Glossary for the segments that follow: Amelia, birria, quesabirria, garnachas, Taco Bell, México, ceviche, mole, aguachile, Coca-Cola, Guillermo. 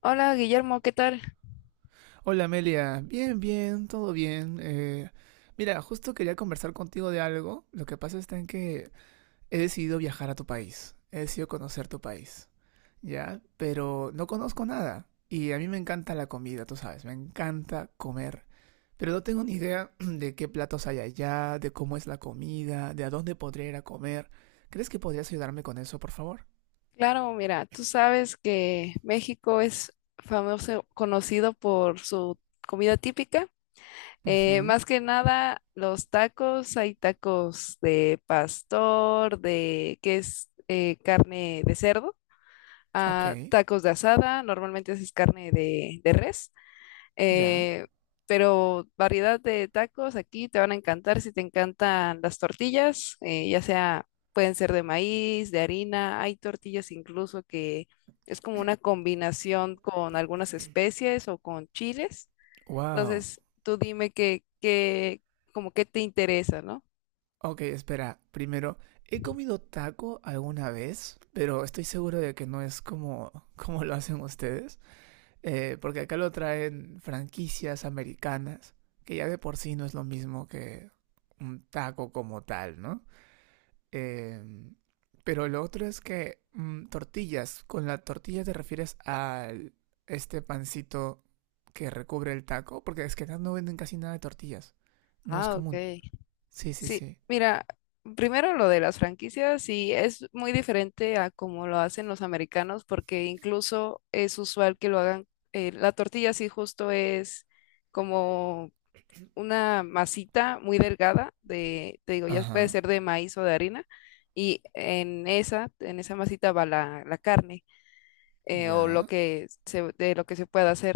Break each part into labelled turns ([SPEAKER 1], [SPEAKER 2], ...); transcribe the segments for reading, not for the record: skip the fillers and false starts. [SPEAKER 1] Hola Guillermo, ¿qué tal?
[SPEAKER 2] Hola Amelia, bien, bien, todo bien. Mira, justo quería conversar contigo de algo. Lo que pasa está en que he decidido viajar a tu país, he decidido conocer tu país, ¿ya? Pero no conozco nada y a mí me encanta la comida, tú sabes, me encanta comer. Pero no tengo ni idea de qué platos hay allá, de cómo es la comida, de a dónde podría ir a comer. ¿Crees que podrías ayudarme con eso, por favor?
[SPEAKER 1] Claro, mira, tú sabes que México es famoso, conocido por su comida típica.
[SPEAKER 2] Ujú.
[SPEAKER 1] Más que nada, los tacos, hay tacos de pastor, de que es carne de cerdo,
[SPEAKER 2] Ok,
[SPEAKER 1] ah, tacos de asada, normalmente es carne de, res.
[SPEAKER 2] ya.
[SPEAKER 1] eh, pero variedad de tacos aquí te van a encantar si te encantan las tortillas, ya sea, pueden ser de maíz, de harina, hay tortillas incluso que es como una combinación con algunas especies o con chiles.
[SPEAKER 2] Wow.
[SPEAKER 1] Entonces, tú dime qué, como qué te interesa, ¿no?
[SPEAKER 2] Ok, espera. Primero, he comido taco alguna vez, pero estoy seguro de que no es como, como lo hacen ustedes, porque acá lo traen franquicias americanas, que ya de por sí no es lo mismo que un taco como tal, ¿no? Eh, pero lo otro es que tortillas, con la tortilla te refieres a este pancito que recubre el taco, porque es que acá no venden casi nada de tortillas, no es
[SPEAKER 1] Ah,
[SPEAKER 2] común.
[SPEAKER 1] ok.
[SPEAKER 2] Sí, sí,
[SPEAKER 1] Sí,
[SPEAKER 2] sí.
[SPEAKER 1] mira, primero lo de las franquicias, sí, es muy diferente a como lo hacen los americanos, porque incluso es usual que lo hagan, la tortilla sí justo es como una masita muy delgada de, te digo, ya puede
[SPEAKER 2] Ajá,
[SPEAKER 1] ser de maíz o de harina, y en esa masita va la carne, o lo
[SPEAKER 2] ya.
[SPEAKER 1] de lo que se pueda hacer,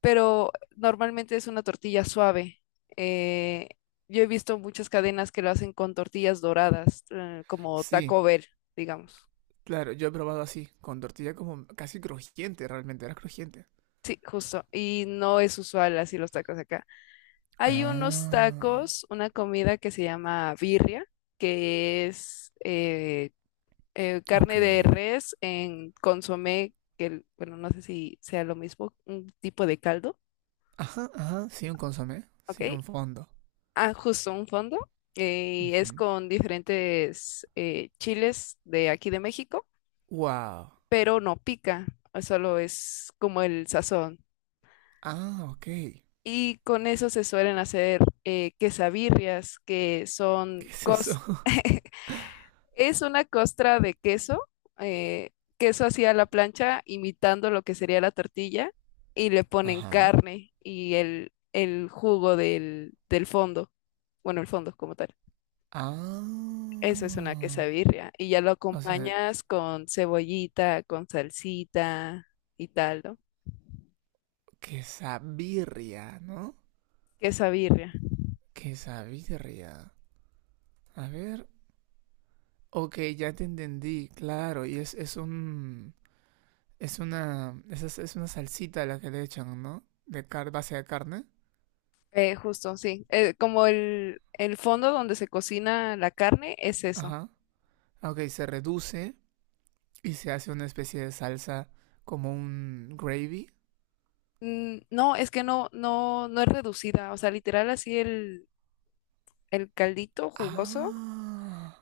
[SPEAKER 1] pero normalmente es una tortilla suave. Eh, yo he visto muchas cadenas que lo hacen con tortillas doradas, como
[SPEAKER 2] Sí,
[SPEAKER 1] Taco Bell, digamos.
[SPEAKER 2] claro, yo he probado así, con tortilla como casi crujiente, realmente era crujiente.
[SPEAKER 1] Sí, justo. Y no es usual así los tacos acá. Hay unos
[SPEAKER 2] Ah,
[SPEAKER 1] tacos, una comida que se llama birria, que es
[SPEAKER 2] ok.
[SPEAKER 1] carne de res en consomé, bueno, no sé si sea lo mismo, un tipo de caldo,
[SPEAKER 2] Ajá, ajá, sí, un consomé,
[SPEAKER 1] ¿ok?
[SPEAKER 2] sí, un fondo.
[SPEAKER 1] Ah, justo un fondo. Y es
[SPEAKER 2] Ujú.
[SPEAKER 1] con diferentes chiles de aquí de México,
[SPEAKER 2] Wow.
[SPEAKER 1] pero no pica, solo es como el sazón.
[SPEAKER 2] Ah, ok. ¿Qué
[SPEAKER 1] Y con eso se suelen hacer quesabirrias,
[SPEAKER 2] es eso?
[SPEAKER 1] es una costra de queso, eh, queso así a la plancha, imitando lo que sería la tortilla, y le ponen
[SPEAKER 2] Ajá.
[SPEAKER 1] carne y el jugo del fondo, bueno, el fondo como tal. Eso es una
[SPEAKER 2] Ah,
[SPEAKER 1] quesabirria. Y ya lo
[SPEAKER 2] o sea,
[SPEAKER 1] acompañas con cebollita, con salsita y tal, ¿no?
[SPEAKER 2] quesabirria, ¿no?
[SPEAKER 1] Quesabirria.
[SPEAKER 2] Quesabirria. A ver, ok, ya te entendí, claro, y. Es una, es una salsita la que le echan, ¿no? De car base de carne.
[SPEAKER 1] Justo, sí. Como el fondo donde se cocina la carne es eso.
[SPEAKER 2] Ajá. Ah, ok, se reduce y se hace una especie de salsa como un gravy.
[SPEAKER 1] Mm, no, es que no es reducida. O sea, literal así el caldito jugoso,
[SPEAKER 2] Ah,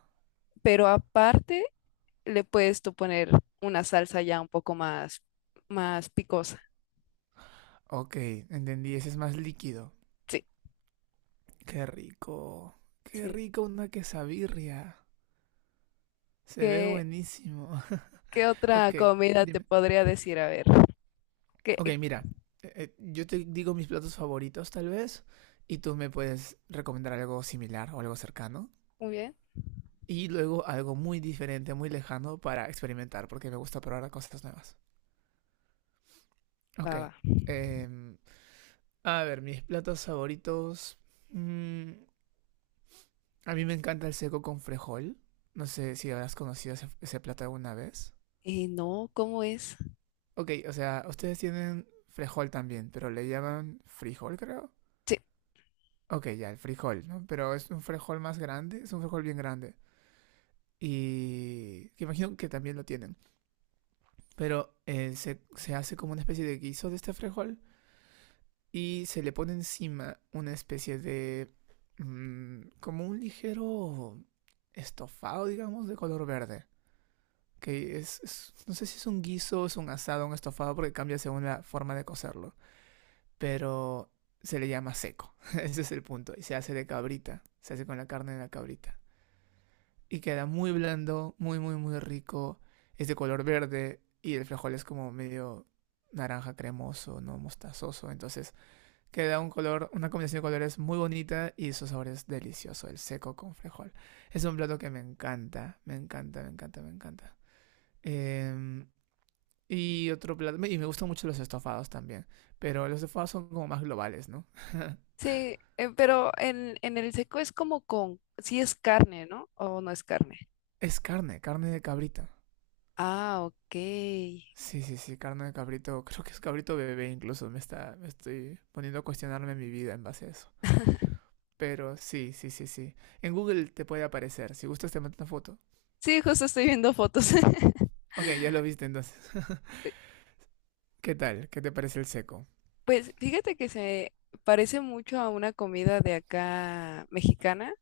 [SPEAKER 1] pero aparte le puedes tú poner una salsa ya un poco más, más picosa.
[SPEAKER 2] ok, entendí. Ese es más líquido.
[SPEAKER 1] Sí,
[SPEAKER 2] Qué rico. Qué
[SPEAKER 1] sí.
[SPEAKER 2] rico una quesabirria. Se ve
[SPEAKER 1] ¿Qué,
[SPEAKER 2] buenísimo.
[SPEAKER 1] ¿Qué otra
[SPEAKER 2] Ok,
[SPEAKER 1] comida te
[SPEAKER 2] dime.
[SPEAKER 1] podría decir? A ver. ¿Qué,
[SPEAKER 2] Ok, mira. Yo te digo mis platos favoritos, tal vez. Y tú me puedes recomendar algo similar o algo cercano.
[SPEAKER 1] Muy bien,
[SPEAKER 2] Y luego algo muy diferente, muy lejano para experimentar, porque me gusta probar cosas nuevas. Ok.
[SPEAKER 1] va, va.
[SPEAKER 2] eh, a ver, mis platos favoritos. mm, a mí me encanta el seco con frejol. No sé si habrás conocido ese, ese plato alguna vez.
[SPEAKER 1] No, ¿cómo es?
[SPEAKER 2] Ok, o sea, ustedes tienen frejol también, pero le llaman frijol, creo.
[SPEAKER 1] Sí,
[SPEAKER 2] Ok, ya, el frijol, ¿no? Pero es un frijol más grande, es un frijol bien grande. Y que imagino que también lo tienen. Pero se hace como una especie de guiso de este frijol y se le pone encima una especie de… como un ligero estofado, digamos, de color verde. No sé si es un guiso, es un asado, un estofado, porque cambia según la forma de cocerlo. Pero se le llama seco. Ese es el punto. Y se hace de cabrita. Se hace con la carne de la cabrita. Y queda muy blando, muy, muy, muy rico. Es de color verde y el frijol es como medio naranja cremoso, no mostazoso. Entonces que da un color, una combinación de colores muy bonita y su sabor es delicioso, el seco con frijol. Es un plato que me encanta, me encanta, me encanta, me encanta. Eh, y otro plato, y me gustan mucho los estofados también, pero los estofados son como más globales, ¿no?
[SPEAKER 1] sí, pero en el seco es como con, sí es carne, ¿no? ¿O no es carne?
[SPEAKER 2] Es carne, carne de cabrito.
[SPEAKER 1] Ah, ok.
[SPEAKER 2] Sí, sí, sí, carne de cabrito, creo que es cabrito bebé incluso, me estoy poniendo a cuestionarme mi vida en base a eso. Pero sí, sí, sí, sí. En Google te puede aparecer, si gustas te mando una foto.
[SPEAKER 1] Sí, justo estoy viendo fotos.
[SPEAKER 2] Ok, ya lo viste entonces.
[SPEAKER 1] Sí.
[SPEAKER 2] ¿Qué tal? ¿Qué te parece el seco?
[SPEAKER 1] Pues fíjate que se parece mucho a una comida de acá mexicana.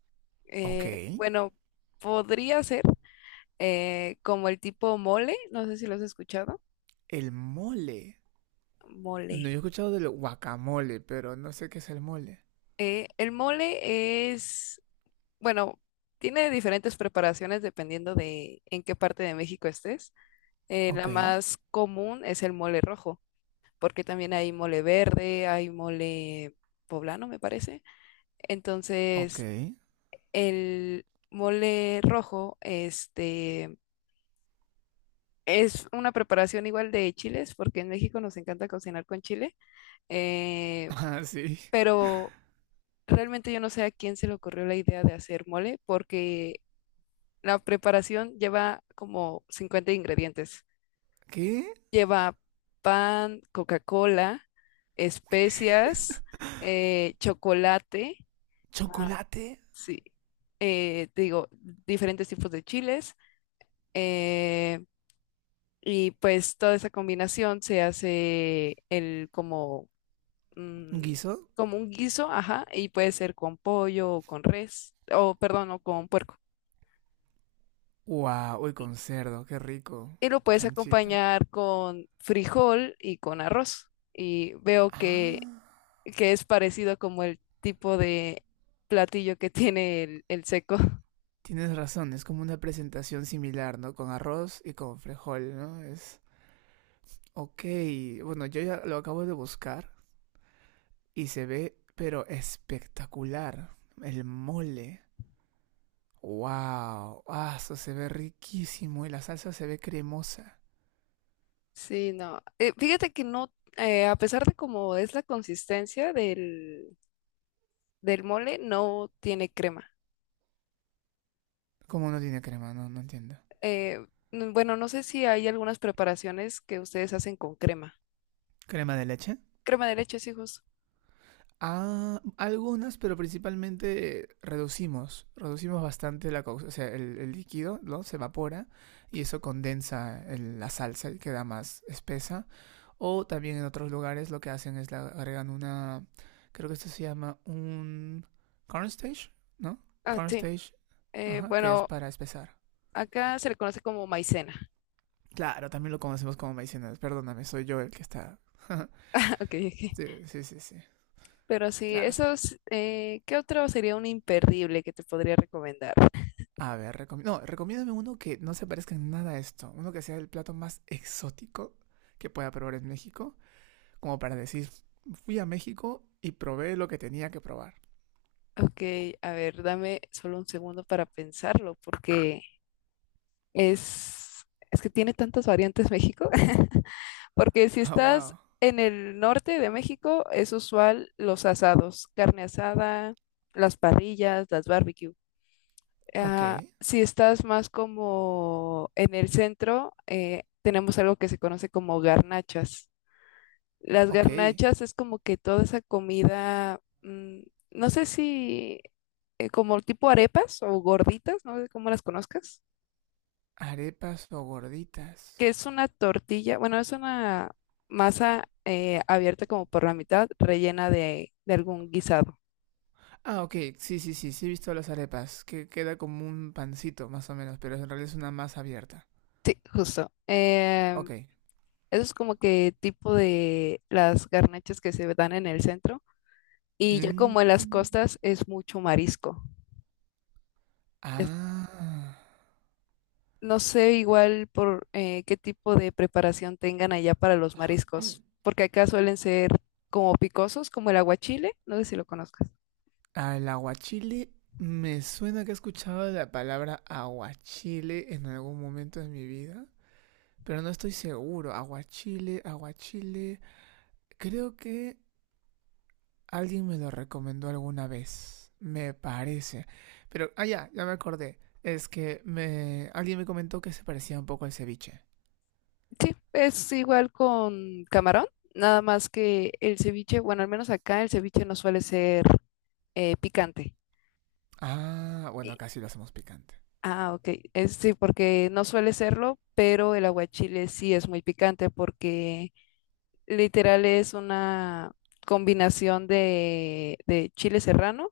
[SPEAKER 2] Ok.
[SPEAKER 1] Bueno, podría ser como el tipo mole, no sé si lo has escuchado.
[SPEAKER 2] El mole.
[SPEAKER 1] Mole.
[SPEAKER 2] No, yo he escuchado del guacamole, pero no sé qué es el mole.
[SPEAKER 1] El mole es bueno, tiene diferentes preparaciones dependiendo de en qué parte de México estés. La
[SPEAKER 2] Ok,
[SPEAKER 1] más común es el mole rojo, porque también hay mole verde, hay mole poblano, me parece.
[SPEAKER 2] ok.
[SPEAKER 1] Entonces, el mole rojo, este, es una preparación igual de chiles, porque en México nos encanta cocinar con chile, eh,
[SPEAKER 2] Ah, sí.
[SPEAKER 1] pero realmente yo no sé a quién se le ocurrió la idea de hacer mole, porque la preparación lleva como 50 ingredientes.
[SPEAKER 2] ¿Qué?
[SPEAKER 1] Lleva pan, Coca-Cola, especias, chocolate, ah,
[SPEAKER 2] ¿Chocolate?
[SPEAKER 1] sí, te digo, diferentes tipos de chiles. eh, y pues toda esa combinación se hace el como, mm,
[SPEAKER 2] ¿Guiso?
[SPEAKER 1] como un guiso, ajá, y puede ser con pollo o con res, o perdón, o con puerco.
[SPEAKER 2] Wow, uy, con cerdo, qué rico.
[SPEAKER 1] Y lo puedes
[SPEAKER 2] Chanchito.
[SPEAKER 1] acompañar con frijol y con arroz. Y veo que,
[SPEAKER 2] Ah,
[SPEAKER 1] que es parecido como el tipo de platillo que tiene el seco.
[SPEAKER 2] tienes razón, es como una presentación similar, ¿no? Con arroz y con frijol, ¿no? Es… ok, bueno, yo ya lo acabo de buscar y se ve, pero espectacular. El mole. Wow, ah, eso se ve riquísimo y la salsa se ve cremosa.
[SPEAKER 1] Sí, no. Fíjate que no, a pesar de cómo es la consistencia del mole, no tiene crema.
[SPEAKER 2] ¿Cómo no tiene crema? No, no entiendo.
[SPEAKER 1] Eh, bueno, no sé si hay algunas preparaciones que ustedes hacen con crema.
[SPEAKER 2] ¿Crema de leche?
[SPEAKER 1] Crema de leche, sí, justo.
[SPEAKER 2] Ah, algunas, pero principalmente reducimos, reducimos bastante la causa, o sea, el líquido, ¿no? Se evapora y eso condensa la salsa y queda más espesa. O también en otros lugares lo que hacen es le agregan una, creo que esto se llama un cornstarch, ¿no?
[SPEAKER 1] Ah, sí.
[SPEAKER 2] Cornstarch, ajá, que es
[SPEAKER 1] Bueno,
[SPEAKER 2] para espesar.
[SPEAKER 1] acá se le conoce como maicena.
[SPEAKER 2] Claro, también lo conocemos como Maicenas. Perdóname, soy yo el que está.
[SPEAKER 1] Ok, ok.
[SPEAKER 2] Sí, sí, sí, sí.
[SPEAKER 1] Pero sí,
[SPEAKER 2] Claro.
[SPEAKER 1] esos, ¿qué otro sería un imperdible que te podría recomendar?
[SPEAKER 2] A ver, no, recomiéndame uno que no se parezca en nada a esto. Uno que sea el plato más exótico que pueda probar en México. Como para decir, fui a México y probé lo que tenía que probar.
[SPEAKER 1] Ok, a ver, dame solo un segundo para pensarlo, porque es, es que tiene tantas variantes México, porque si
[SPEAKER 2] Oh,
[SPEAKER 1] estás
[SPEAKER 2] wow.
[SPEAKER 1] en el norte de México, es usual los asados, carne asada, las parrillas, las barbecue.
[SPEAKER 2] Ok,
[SPEAKER 1] Ah, si estás más como en el centro, tenemos algo que se conoce como garnachas. Las
[SPEAKER 2] ok.
[SPEAKER 1] garnachas es como que toda esa comida, mm, no sé si como tipo arepas o gorditas, no sé cómo las conozcas,
[SPEAKER 2] Arepas o gorditas.
[SPEAKER 1] que es una tortilla, bueno, es una masa abierta como por la mitad, rellena de algún guisado.
[SPEAKER 2] Ah, ok, sí, sí, sí, sí he visto las arepas, que queda como un pancito más o menos, pero en realidad es una masa abierta.
[SPEAKER 1] Sí, justo.
[SPEAKER 2] Ok.
[SPEAKER 1] Eso es como que tipo de las garnachas que se dan en el centro, y ya
[SPEAKER 2] Mm.
[SPEAKER 1] como en las costas es mucho marisco.
[SPEAKER 2] Ah,
[SPEAKER 1] No sé igual por qué tipo de preparación tengan allá para los mariscos, porque acá suelen ser como picosos, como el aguachile, no sé si lo conozcas.
[SPEAKER 2] al aguachile me suena que he escuchado la palabra aguachile en algún momento de mi vida, pero no estoy seguro. Aguachile, aguachile. Creo que alguien me lo recomendó alguna vez, me parece. Pero, ah, ya, ya me acordé. Alguien me comentó que se parecía un poco al ceviche.
[SPEAKER 1] Sí, es igual con camarón, nada más que el ceviche, bueno, al menos acá el ceviche no suele ser picante.
[SPEAKER 2] Ah, bueno, acá sí lo hacemos picante.
[SPEAKER 1] Ah, ok. Sí, porque no suele serlo, pero el aguachile sí es muy picante porque literal es una combinación de chile serrano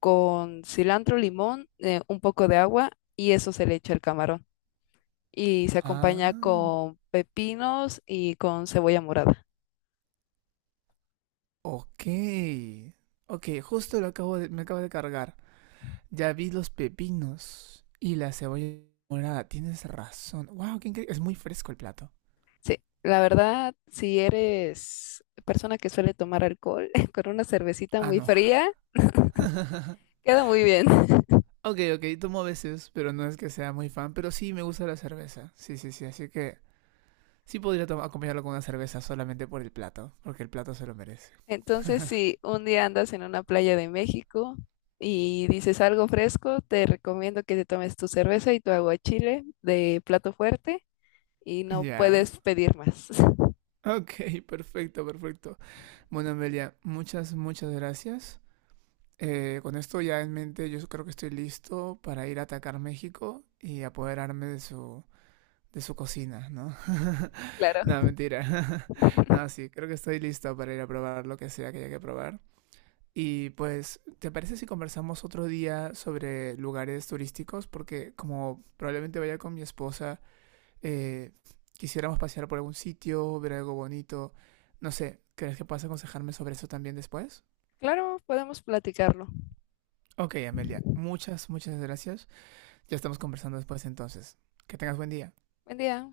[SPEAKER 1] con cilantro, limón, un poco de agua y eso se le echa al camarón. Y se acompaña
[SPEAKER 2] Ah,
[SPEAKER 1] con pepinos y con cebolla morada.
[SPEAKER 2] ok. Ok, justo lo acabo de, me acabo de cargar. Ya vi los pepinos y la cebolla morada. Tienes razón. Wow, qué increíble. Es muy fresco el plato.
[SPEAKER 1] Sí, la verdad, si eres persona que suele tomar alcohol con una cervecita
[SPEAKER 2] Ah,
[SPEAKER 1] muy
[SPEAKER 2] no.
[SPEAKER 1] fría, queda muy bien.
[SPEAKER 2] Ok, ok, tomo a veces, pero no es que sea muy fan. Pero sí me gusta la cerveza. Sí, sí, sí. Así que sí podría tomar acompañarlo con una cerveza solamente por el plato. Porque el plato se lo merece.
[SPEAKER 1] Entonces, si un día andas en una playa de México y dices algo fresco, te recomiendo que te tomes tu cerveza y tu aguachile de plato fuerte y
[SPEAKER 2] Ya.
[SPEAKER 1] no
[SPEAKER 2] Yeah.
[SPEAKER 1] puedes pedir más.
[SPEAKER 2] Ok, perfecto, perfecto. Bueno, Amelia, muchas, muchas gracias. Con esto ya en mente, yo creo que estoy listo para ir a atacar México y apoderarme de su cocina, ¿no?
[SPEAKER 1] Claro.
[SPEAKER 2] No, mentira. No, sí, creo que estoy listo para ir a probar lo que sea que haya que probar. Y pues, ¿te parece si conversamos otro día sobre lugares turísticos? Porque como probablemente vaya con mi esposa, eh, quisiéramos pasear por algún sitio, ver algo bonito. No sé, ¿crees que puedas aconsejarme sobre eso también después?
[SPEAKER 1] Claro, podemos platicarlo.
[SPEAKER 2] Ok, Amelia, muchas, muchas gracias. Ya estamos conversando después entonces. Que tengas buen día.
[SPEAKER 1] Buen día.